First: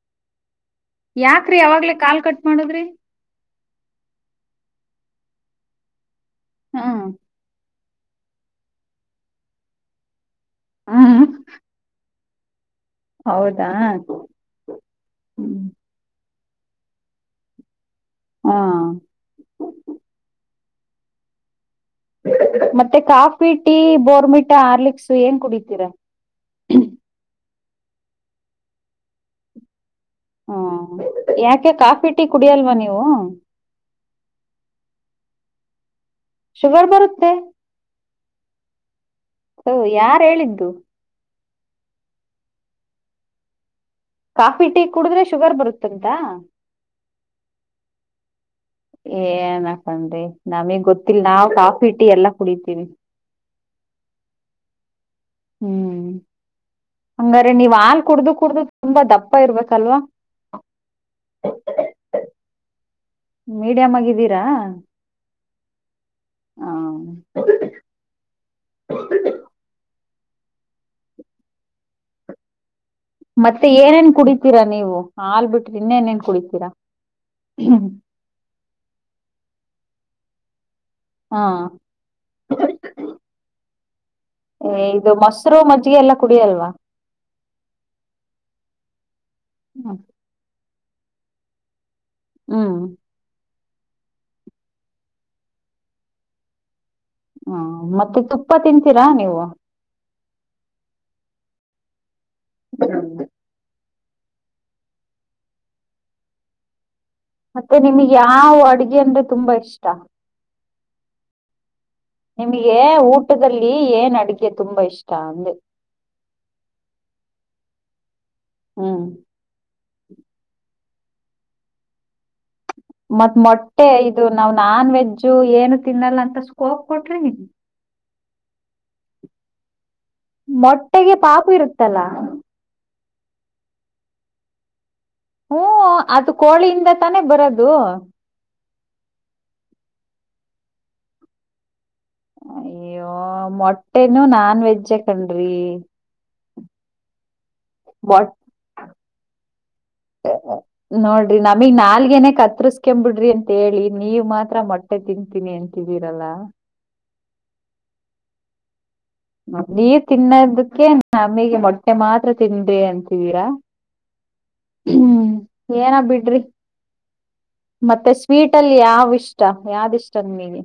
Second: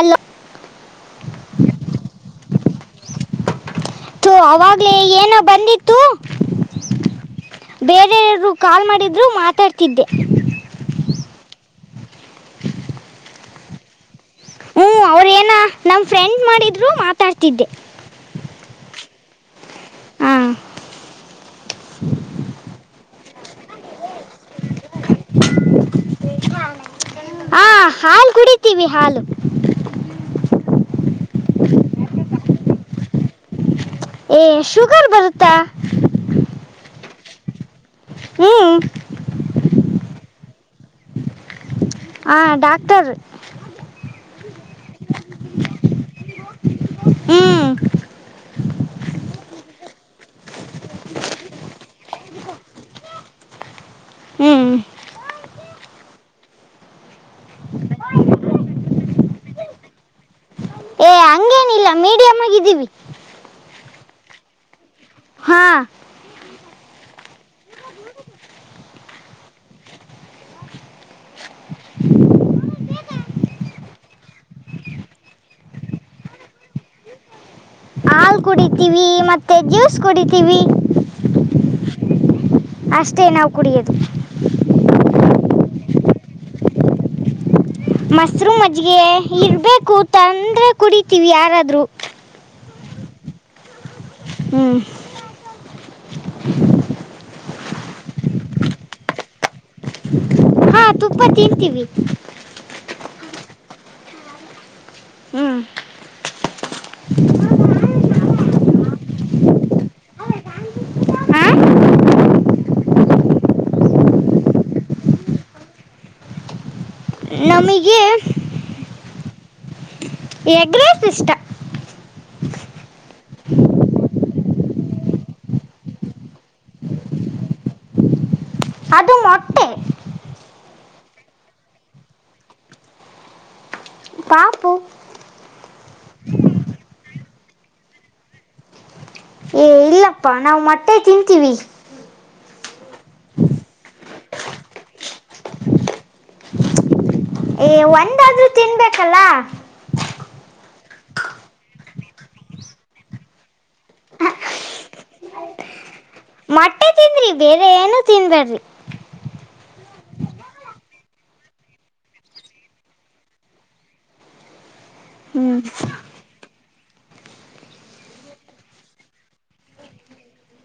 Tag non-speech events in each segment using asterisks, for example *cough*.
ಅಲ್ಲ ಮಾಡದ್ರಿ ಅವಾಗ್ಲೇ ಏನ ಬಂದಿತ್ತು ಹಾ ಬೇರೆರು ಕಾಲ್ ಮಾಡಿದ್ರು ಮಾತಾಡ್ತಿದ್ದೆ ಹ್ಮ್ ಹೌದಾ ಹ್ಮ ಅವ್ರೇನ ನಮ್ ಫ್ರೆಂಡ್ ಮಾಡಿದ್ರು ಮಾತಾಡ್ತಿದ್ದೆ ಹಾ ಹಾ ಮತ್ತೆ ಕಾಫಿ ಟೀ ಬೋರ್ಮಿಟ ಆರ್ಲಿಕ್ಸ್ು ಏನ್ ಕುಡಿತೀರಾ *inaudible* ಹ ಹಾಲು ಕುಡಿತೀವಿ ಹಾಲು ಹಾ ಯಾಕೆ ಕಾಫಿ ಟೀ ಕುಡಿಯಲ್ವಾ ನೀವು ಏ ಶುಗರ್ ಬರುತ್ತಾ ಹ ಹ್ಮ ಹ ಯಾರ ಹೇಳಿದ್ದು ಹ ಡಾಕ್ಟರ್ ಕಾಫಿ ಟೀ ಕುಡಿದ್ರೆ ಶುಗರ್ ಬರುತ್ತಂತ ಹ್ಮ್ ಏನಕನ್ಿ ನಮಗ್ ಗೊತ್ತಿಲ್ಲ ನಾವ್ ಕಾಫಿ ಇಟ್ಟಿ ಎಲ್ಲಾ ಕುಡಿತೀವಿ ಹ್ಞೂ ಹ್ಮ್ ಹಂಗಾರೆ ನೀವ್ ಹಾಲ್ ಕುಡ್ದು ಕುಡ್ದು ತುಂಬಾ ದಪ್ಪ ಇರ್ಬೇಕಲ್ವಾ ಏನಿಲ್ಲ ಮೀಡಿಯಾ ಮಾಗಿದ್ದೀವಿ ವೀರಾ ಹಾ *inaudible* *unintelligible* ಮತ್ತೆ ಏನೇನ್ ಕುಡಿತೀರಾ ನೀವು ಹಾಲ್ ಬಿಟ್ರಿ ಇನ್ನೇನೇನ್ ಕುಡಿತೀರಾ ಹಾಲ್ ಕುಡಿತೀವಿ ಮತ್ತೆ ಜ್ಯೂಸ್ ಕುಡಿತೀವಿ ಹಾ ಅಷ್ಟೇ ನಾವು ಕುಡಿಯದು ಹೆಸರು ಮಜ್ಜಿಗೆ ಎಲ್ಲಾ ಕುಡಿಯಲ್ವಾ ಮಸರುೂಮ್ ಅಜ್ಜಿಗೆ ಇರ್ಬೇಕು ತಂದ್ರೆ ಕುಡತಿೀವಿ ಯಾರಾದ್ರು ಹ್ಮ ಹ್ಮ್ ಹ್ಮ ಮತ್ತೆ ತುಪ್ಪ ತಿಂತೀರಾ ನೀವು ಹಾ ತುಪ್ಪ ತಿರ್ತೀವಿ ಹ್ಮ ಹ್ಮ್ ಮತ್ತೆ ನಿಮಗ್ ಯಾವ ಅಡ್ಗೆ ಅಂದ್ರೆ ತುಂಬಾ ಇಷ್ಟ ಹಾ ನಿಮ್ಗೆ ಊಟದಲ್ಲಿ ಏನ್ ಅಡಗೆ ತುಂಬಾ ಇಷ್ಟ ಅಂದೆ *inaudible* *unintelligible* ನಮಗೆ ಹ್ಮ್ ಎಗ್ ರೈಸ್ ಇಷ್ಟ ಮತ್ ಮೊಟ್ಟೆ ಇದು ನಾವ್ ನಾನ್ ವೆಜ್ಜು ಏನು ತಿನ್ನಲ್ಲ ಅಂತ ಸ್ಕೋಪ್ ಕೊಟ್ರಿ *inaudible* *unintelligible* ಅದು ಮೊಟ್ಟೆ ಮೊಟ್ಟೆಗೆ ಪಾಪು ಇರುತ್ತಲ್ಲ ಪಾಪು ಹ್ಮ ಅದು ಕೋಳಿಯಿಂದ ತಾನೇ ಬರದು ಏ ಇಲ್ಲಪ್ಪಾ ನಾವವು ಮಟ್ಟೆ ತಿಂತೀವಿ ಯ್ಯೋ ಮೊಟ್ಟೆನುೂ ನಾನ್ ವೆಜ್ಜೆ ಕಣ್ರಿ ಏ ಟ್ ಒಂದಾದ್ರೂ ತಿನ್ಬೇಕಲ್ಲ ನೋಡ್ರಿ ನಮಗ್ ನಾಲ್ಕ ಹೇನ ಕ ಹತ್ರಸ್ಕೊ ಬಿಡ್ರಿ ಅಂತ ಹೇಳಿ ನೀವ ಮಾತ್ರ ಮೊಟ್ಟೆ ತಿಂತೀನಿ ಅಂತಿದೀರಲ್ಲ ಮೊಟ್ಟೆ ತಿಂದ್ರಿ ಬೇರೆ ಏನು ತಿನ್ಬಾರ್ರಿ ನೀರ್ ತಿನ್ನದಕ್ಕೆ ನಾ ಅಮ್ಮಿಗೆ ಮೊಟ್ಟೆ ಮಾತ್ರ ತಿದಿ ಅಂತಿದೀರಾ ಹ್ಮ್ ಏನ ಬಿಡ್ರಿ ಮತ್ತೆ ಸ್ವೀಟ ಅಲ್ಲಿ ಯಾವ ಇಷ್ಟ ಯಾವ್ದ ಇಷ್ಟ ನಿಮಗೆ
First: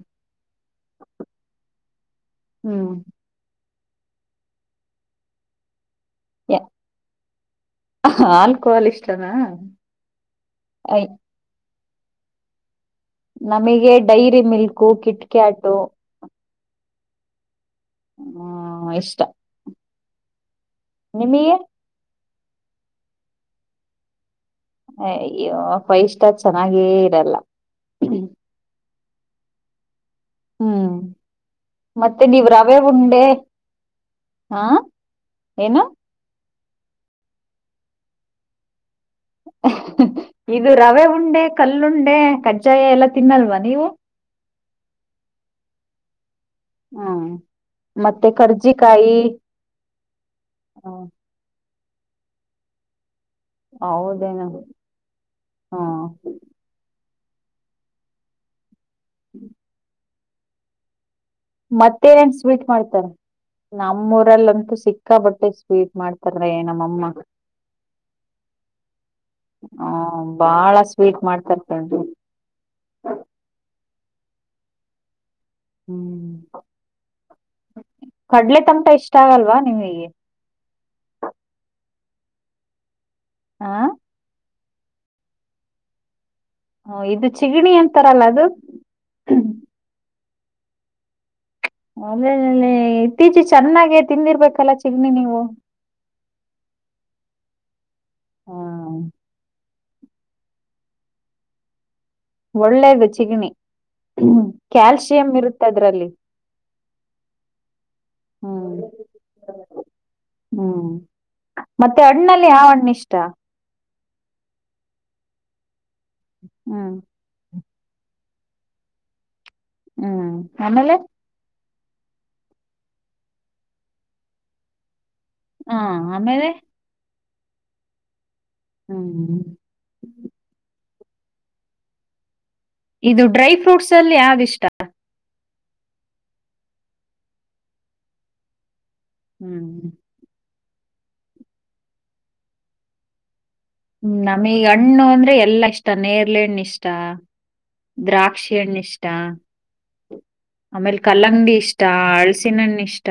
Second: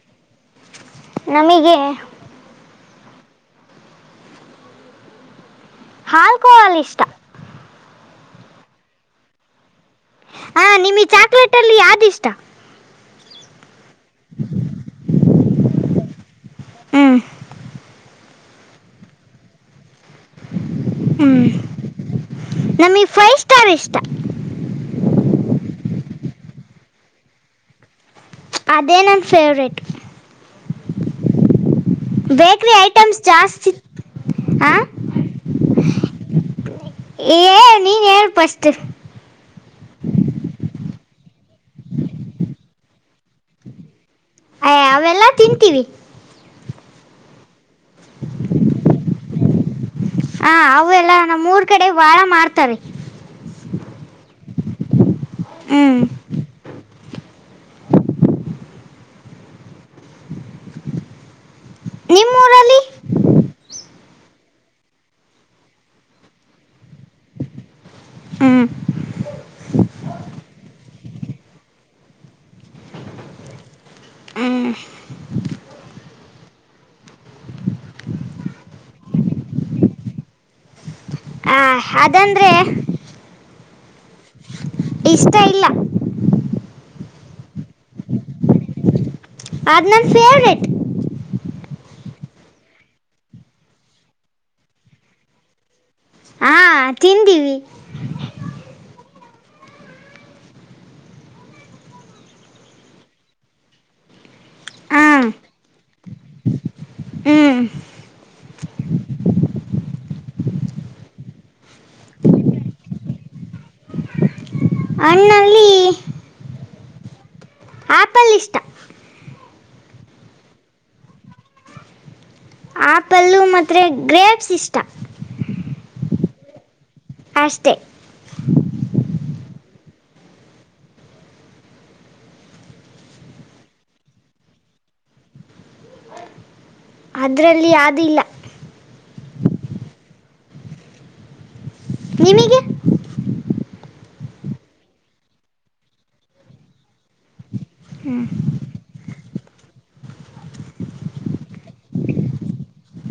ನಮಗೆ ಹ್ಮ್ ಹಾಲ್ಕೋಲ್ಲಿ ಇಷ್ಟ ಆಲ್ಕೋಹಾಲ್ ಇಷ್ಟನಾ ಹ ನಿಮಗ್ ಚಾಕ್ಲೇಟ ಅಲ್ಲಿ ಯಾವ್ದಿಷ್ಟ ನಮಗೆ ಡೈರಿ ಮಿಲ್ಕು ಕಿಟ್ಕ್ಯಾಟು ಹ್ಮ್ ಹ್ಮ ಇಷ್ಟ ನಿಮಗೆ ನಮಗ್ ಫೈವ್ ಸ್ಟಾರ್ ಇಷ್ಟ ಫೈವ ಸ್ಟಾರ್ ಚೆನ್ನಾಗೇ ಇರಲ್ಲ ಅದೇ ನಮ್ಮ ಫೇವ್ರೇಟ್ ಹ್ಮ ಮತ್ತೆ ನೀವ್ ಬೇಕ್ರಿ ರವೆ ಐಟಮ್ಸ್ ಉಂಡೆ ಜಾಸ್ತಿ ಹಾ ಏನು *inaudible* *unintelligible* ಏ ನೀನ್ ಹೇಳ್ ಫಸ್ಟ್ ಹ ಇದು ರವೆ ಉಂಡೆ ಕಲ್ಲುಂಡೆ ಕಜ್ಜಾಯ ಎಲ್ಲಾ ತಿನ್ನಲ್ವಾ ನೀವು ಅಯ್ ಅವೆಲ್ಲಾ ತಿಂತೀವಿ ಹ್ಮ ಮತ್ತೆ ಕರ್ಜಿಕಾಯಿ ಹಾ ಹ್ಮ್, ಅವೆಲ್ಲ ನಮ್ಮ ಮೂರ್ ಕಡೆ ಬಾಳ ಮಾಡ್ತಾರೆ ಹೌದೇನ ಹ್ಮ ಹ್ಮ್ ಮತ್ತೆ ನನ್ ಸ್ವೀಟ್ ನಿಮ್ಮೂರಲ್ಲಿ ಮಾಡ್ತಾರ ನಮ್ಮೂರ್ ಅವ್ರಲ್ಲಂತೂ ಸಿಕ್ಕಾ ಬಟ್ಟೆ ಸ್ವೀಟ್ ಮಾಡ್ತಾರ ನಮ್ಮಮ್ಮ ಹ್ಮ್ ಹ್ಮ ಬಾಳ ಸ್ವೀಟ್ ಮಾಡ್ತರ್ತು ಹ್ಮ್ ಹ್ಮ್ ಕಡ್ಲೆ ತಂಟ ಇಷ್ಟ ಆಗಲ್ವಾ ನಿಮ್ಗೆ ಆ, ಅದಂದ್ರೆ ಹಾ ಇಷ್ಟ ಇಲ್ಲ ಹ ಇದು ಚಿಗಣಿ ಅಂತಾರಲ್ಲ ಅದು ಫೆವ್ರೈಟ್ ಅ ಇತ್ತೀಚೆ ಚೆನ್ನಾಗೆ ತಿಂದಿರ್ಬೇಕಲ್ಲ ಚಿಗ್ಣಿ ನೀವು ಹಾ ತಿಂದೀವಿ ಹಾ ಒಳ್ಳೇದು ಚಿಗಣಿ ಹಾ ಕ್ಯಾಲ್ಸಿಯಂ ಇರುತ್ತೆ ಅದ್ರಲ್ಲಿ ಹ್ಮ್ ಹ ಹ್ಮ್ ಮತ್ತೆ ಅಣ್ಣಲ್ಲಿ ಯಾವ ಅಣ್ಣ ಇಷ್ಟ ಅಣ್ಣಲ್ಲಿ ಹ್ಮ್ ಆಪಲ್ ಇಷ್ಟ ಹ್ಮ್ ಆಮೇಲೆ ಆಪಲ್ಲು ಮತ್ತೆ ಗ್ರೇಪ್ಸ್ ಇಷ್ಟ ಹಾ ಆಮೇಲೆ ಅಷ್ಟೇ ಹ್ಮ್ ಇದು ಡ್ರೈ ಫ್ರೂಟ್ಸ್ ಅಲ್ಲಿ ಯಾವಿಷ್ಟ ಅದರಲ್ಲಿ ಯಾವ್ದು ಇಲ್ಲ ಹ್ಮ್ ನಿಮಗೆ ಹ್ಮ್ ನಮಗ್ ಹಣ್ಣು ಅಂದ್ರೆ ಎಲ್ಲಾ ಇಷ್ಟ ನೇರ್ಲೆಣ್ಣ ಇಷ್ಟ ದ್ರಾಕ್ಷಿಣ್ಣ ಇಷ್ಟಾ ಆಮೇಲ್ ಕಲ್ಲಂಗಡಿ ಇಷ್ಟ ಅಳ್ಸಿನ್ಣ ಇಷ್ಟ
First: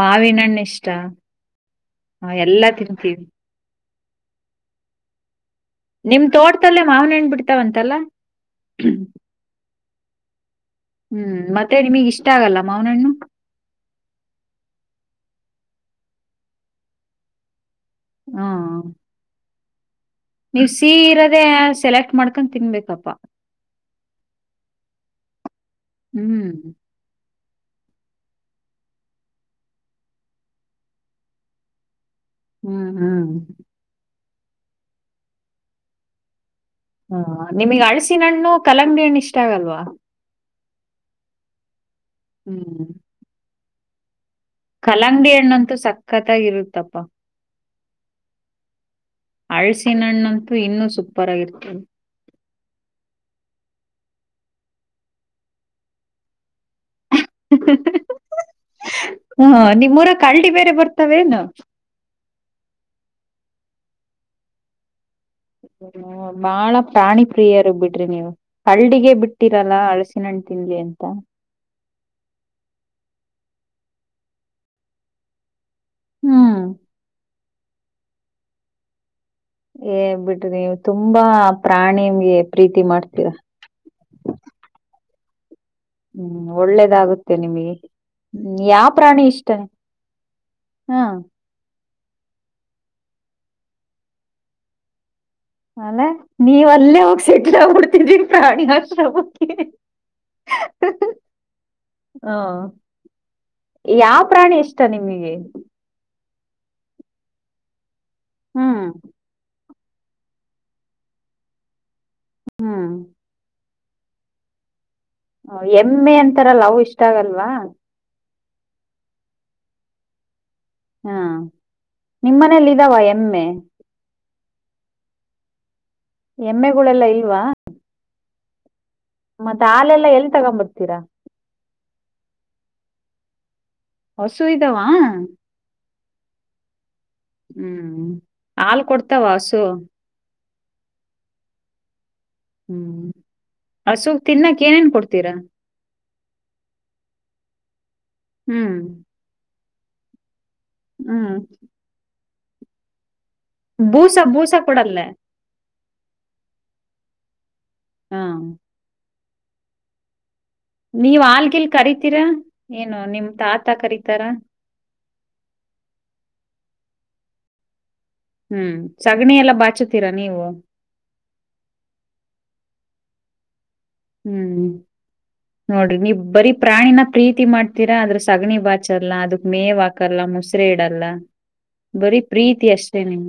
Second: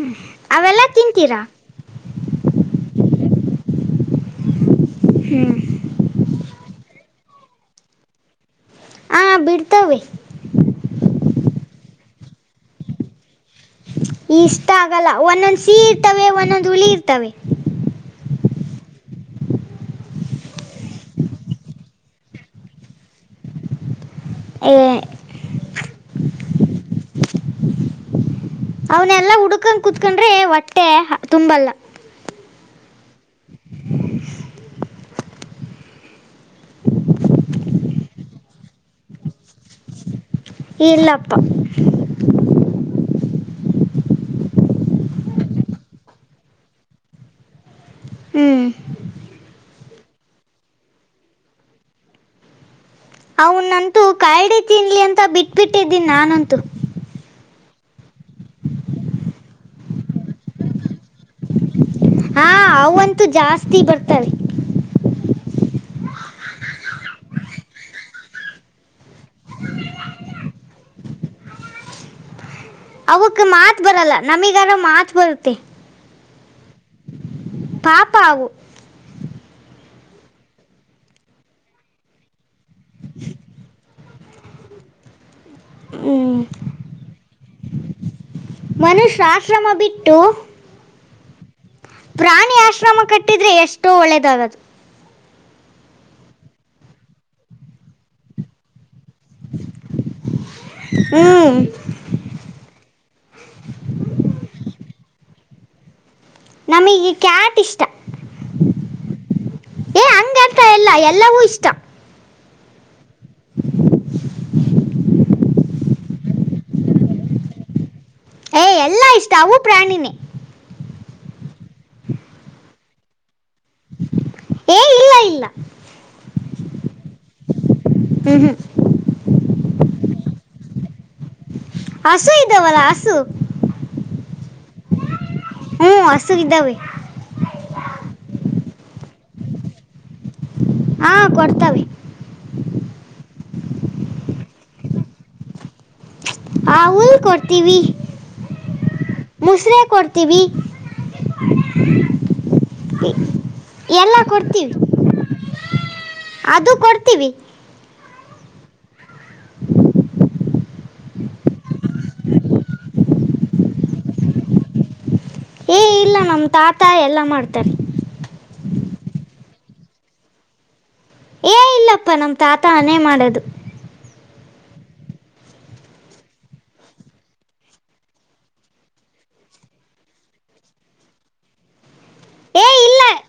ಮಾವಿನಣ್ಣ ಎಷ್ಟ ತಿನ್ತೀರಾ ಹಾ ಎಲ್ಲಾ ತಿಂತೀವಿ ಹಾ ನಿಮ್ ತೋಟದಲ್ಲೇ ಮಾವನಹಣ್ ಬಿಡ್ತಾವಂತಲ್ಲ ಉತ್ತವಿ ಹ್ಮ್ ಮತ್ತೆ ನಿಮಗ್ ಇಷ್ಟ ಆಗಲ್ಲ ಮಾವನಣ್ಣು ಇಷ್ಟ ಆಗಲ್ಲ ಒಂದೊಂದ್ ಸಿಹಿ ಇರ್ತವೆ ಒಂದೊಂದ್ ಹುಳಿ ಇರ್ತವೆ ಹಾ ನೀವ್ ಸಿಹಿ ಇರೋದೆ ಸೆಲೆಕ್ಟ್ ಮಾಡ್ಕೊಂಡು ತಿನ್ಬೇಕಪ್ಪಾ ಹೇ.... ಹ್ಮ್ ಅವನೆಲ್ಲಾ ಹುಡ್ಕೊಂಡ ಕುತ್ಕೊಂಡ್ರೆ ಹೊಟ್ಟೆ ತುಂಬಲ್ಲ ಹ್ಮ್ ಹ್ಮ್ ಹಾ ನಿಮಗ್ ಹಲಸಿನ ಹಣ್ಣು ಕಲಂಗಡಿ ಹಣ್ಣು ಇಷ್ಟ ಆಗಲ್ವಾ ಇಲ್ಲಪ್ಪ ಹ್ಮ್ ಕಲಂಗಡಿ ಹಣ್ಣಂತೂ ಸಕ್ಕತ್ತಾಗಿರುತ್ತಪ್ಪ ಹ್ಮ್ ಹಲಸಿನಣ್ಣಂತೂ ಇನ್ನೂ ಸೂಪರ್ ಆಗಿರ್ತದೆ ಕಾಯಡಿ ತಿನ್ಲಿ ಅಂತ ಬಿಟ್ಬಿಟ್ಟಿದ್ದೀನಿ ನಾನಂತೂ ಹಾ ನಿಮ್ಮೂರಾಗ ಕಾಳಡಿ ಬೇರೆ ಬರ್ತಾವ ಏನು ಹಾ ಅವಂತೂ ಜಾಸ್ತಿ ಬರ್ತಾರೆ ಹ್ಮ್ ಬಾಳ ಪ್ರಾಣಿ ಪ್ರಿಯರು ಬಿಡ್ರಿ ನೀವು ಕರಡಿಗೆ ಬಿಟ್ಟಿರಲ್ಲ ಹಲಸಿನ ಹಣ್ಣು ತಿನ್ಲಿ ಅಂತ ಅವಕ್ ಮಾತ್ ಬರಲ್ಲ ನಮೀಗಾರ ಮಾತ್ ಬರುತ್ತೆ ಹ್ಮ್ ಪಾಪ ಅವು ಏ ಬಿಡ್ರಿ ನೀವು ತುಂಬಾ ಪ್ರಾಣಿಗೆ ಪ್ರೀತಿ ಮಾಡ್ತೀರ *inaudible* ಹ್ಮ್ ಒಳ್ಳೇದಾಗುತ್ತೆ ನಿಮ್ಗೆ ಹ್ಮ್ ಯಾವ ಮನುಷ್ಯ ಪ್ರಾಣಿ ಇಷ್ಟ ಆಶ್ರಮ ಬಿಟ್ಟು ಹಾ ಪ್ರಾಣಿ ಆಶ್ರಮ ಕಟ್ಟಿದ್ರೆ ಎಷ್ಟೋ ಒಳ್ಳೆದಾಗದು ಅಲ್ಲ ನೀವ ಅಲ್ಲೇ ಹ ಸೆಟ್ಲ್ ಆಗ್ಬಿಡ್ತಿದ್ರ ಪ್ರಾಣಿ ಆಶ್ರಮಕ್ಕೆ ಹ್ಮ್ ಹಾ ಯಾವ ಪ್ರಾಣಿ ಇಷ್ಟ ಇಷ್ಟ ನಿಮಗೆ ನಮಗೆ ಕ್ಯಾಟ್ ಇಷ್ಟ ಹ್ಮ್ ಏ ಹಂಗತ ಎಲ್ಲಾ ಎಲ್ಲವೂ ಇಷ್ಟ ಹ್ಮ್ *inaudible* ಹ ಎಮ್ಮೆ ಅಂತಾರಲ್ಲವು ಇಷ್ಟ ಆಗಲ್ವಾ ಏಯ ಎಲ್ಲ ಇಷ್ಟ ಅವು ಪ್ರಾಣಿನೇ ಹಾ ನಿಮ್ಮನೇಯಲ್ಲಿ ಇದಾವ ಎಮ್ಮೆ ಏ ಇಲ್ಲ ಇಲ್ಲ ಎಮ್ಮೆಗಳೆಲ್ಲಾ ಇಲ್ವಾ ಹ್ಮ ಹ್ಮ ಮತ್ತೆ ಹಾಲೆಲ್ಲಾ ಎಲ್ ತಗೊ್ಂಬರ್ತೀರಾ ಹಸು ಇದವಲ್ಲ ಹಸು ಹಸು ಇದಾವ ಹು ಹಸು ಇದಾವೆ ಹ್ಮ್ ಹಾಲ್ ಕೊಡ್ತಾವ ಹಸು ಹಾ ಕೊಡ್ತವೆ ಹ್ಮ್ ಹಸುಕ್ ತಿನ್ನಾಕ್ ಏನೇನ್ ಕೊಡ್ತೀರ ಹಾ ಹುಲ್ಲು ಕೊಡ್ತೀವಿ ಹ್ಮ್ ಮುಸ್ರೆ ಕೊಡ್ತೀವಿ ಹ್ಮ್ ಇ.... ಬೂಸ ಬೂಸ ಕೂಡಲ್ಲ ಅದು ಕೊಡ್ತೀವಿ ಹಾ ನೀವ್ ಹಾಲ್ಗಿಲ್ ಕರಿತೀರಾ ಏನು ನಿಮ ತಾತ ಕರೀತಾರ ಏ ಇಲ್ಲ ನಮ ತಾತ ಎಲ್ಲಾ ಮಾಡ್ತಾರೆ ಹ್ಮ್ ಸಗಣಿ ಎಲ್ಲ ಬಾಚತೀರಾ ನೀವು ಏ ಇಲ್ಲಪ್ಪಾ ನಮ್ಮ ತಾತ ಅನೆೇ ಮಾಡದು ಹ್ಮ್ ನೋಡ್ರಿ ನೀವ್ ಬರೀ ಪ್ರಾಣಿನ ಪ್ರೀತಿ ಮಾಡ್ತೀರಾ ಆದದ್ರ ಸಗಣಿ ಬಾಚಲ್ಲ ಅದಕ್ಕೆ ಮೇವ್ ಹಾಕಲ್ಲ ಮುಸ್ರ ಇಡಲ್ಲ ಬರೀ ಪ್ರೀತಿ ಏ ಅಷ್ಟೇ ಇಲ್ಲ ನೀನ್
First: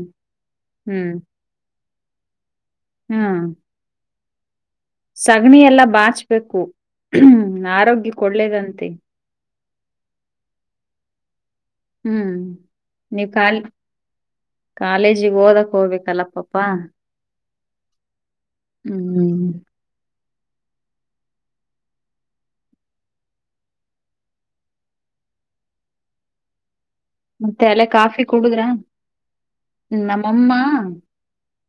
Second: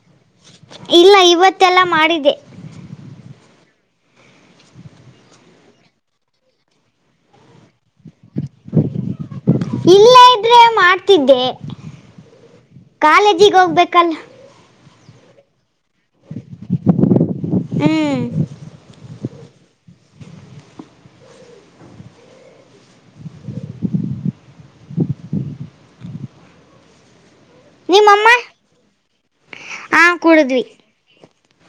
ಹ್ಮ್ ಇಲ್ಲ ಇವತ್ತೆಲ್ಲ ಮಾಡಿದೆ ಹ್ಮ್ ಸಗಣಿ ಎಲ್ಲಾ ಬಾಚ್ಬೇಕು ಹ್ಮ ಆರೋಗ್ಯ ಕೊಡ್ಳ್ಳೇದಂತೆ ಇಲ್ಲಿ ಇದ್ರೆ ಮಾಡ್ತಿದ್ದೆ ಹ್ಮ್ ನೀವ್ ಕಾಲೇಜಿಗೆ ಕಾಲ್ ಹೋಗ್ಬೇಕಲ್ ಕಾಲೇಜಿಗೆ ಓದಕ್ ಹೋಗ್ಬೇಕಲ್ಲ ಪಾಪ ಹ್ಮ್ ಹ್ಮ್ ಮತ್ತೆ ಅಲ್ಲ ಕಾಫಿ ನಿಮ್ಮಮ್ಮ ಕುಡುದ್ರ ಹಾ ನಮ್ಮಮ್ಮ ಕುಡಿದ್ವಿ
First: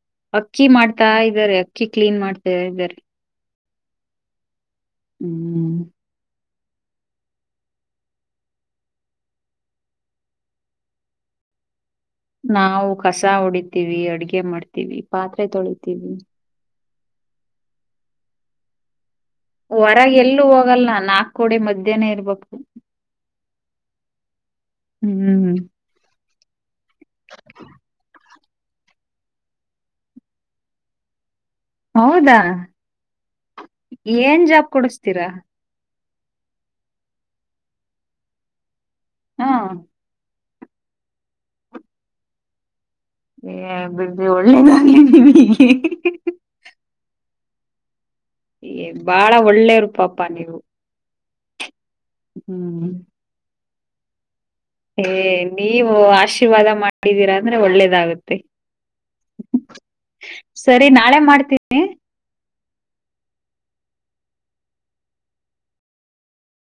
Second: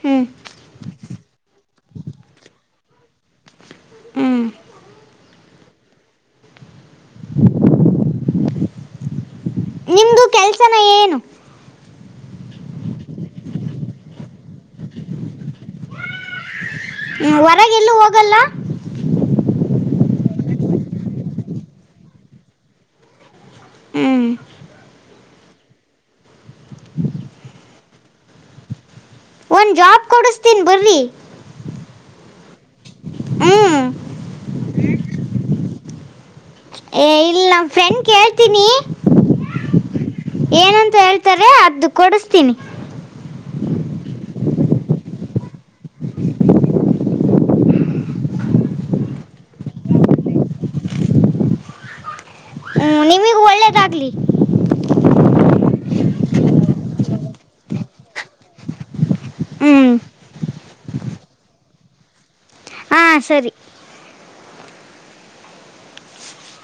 ಹ್ಮ್ ಅಕ್ಕಿ ಮಾಡ್ತಾ ಇದ್ದಾರೆ ಅಕ್ಕಿ ಕ್ಲೀನ್ ಮಾಡ್ತಾ ಇದ್ದಾರೆ ಹ್ಮ್ ಹ್ಮ್ *unintelligible* ನಿಮ್ದು ಕೆಲ್ಸನ ಏನು ನಾವು ಕಸ ಹೊಡಿತೀವಿ ಅಡ್ಗೆ ಮಾಡ್ತೀವಿ ಪಾತ್ರೆ ತೊಳಿತೀವಿ ಹ್ಮ ಹೊರಗೆ ಎಲ್ಲೂ ಹೋಗಲ್ಲ ಹೊರಗೆ ಎಲ್ಲೂ ಹೋಗಲ್ಲ ನಾಕು ಗೋಡೆ ಮಧ್ಯಾಹ್ನ ಇರ್ಬೇಕು ಹ್ಮ್ ಹ್ಮ್ ಹ್ಮ್ *unintelligible* ಒಂದು ಜಾಬ್ ಕೊಡಿಸ್ತೀನಿ ಬರ್ರಿ ಹೌದಾ ಹ್ಞೂ ಏನ್ ಜಾಬ್ ಕೊಡಿಸತೀರಾ ಏ ಇಲ್ ನಮ ಫ್ರೆಂಡ್ ಕೇಳ್ತೀನಿ ಹಾ ಏನಂತ ಹೇಳ್ತಾರೆ ಅದದು ಕೊಡಸ್ತೀನಿ ಏ ಬಿಡ್ ಒಳ್ಳೇದಾಗ್ಲಿದ್ದೀವಿ ಹೀಗೆ ಬಾಳ ಒಳ್ಳೇರು ಪಾಪಾ ನೀವು ಹ್ಮ್ ಹ್ಞೂ *unintelligible* ಏ ನೀವು ಆಶೀರ್ವಾದ ಮಾಡಿದ್ದೀರಾ ಅಂದ್ರೆ ಒಳ್ಳೇದಾಗುತ್ತೆ ಹ್ಮ್ ಸರಿ ನಾಳೆ ಮಾಡ್ತೀನಿ ಹಾ ಸರಿ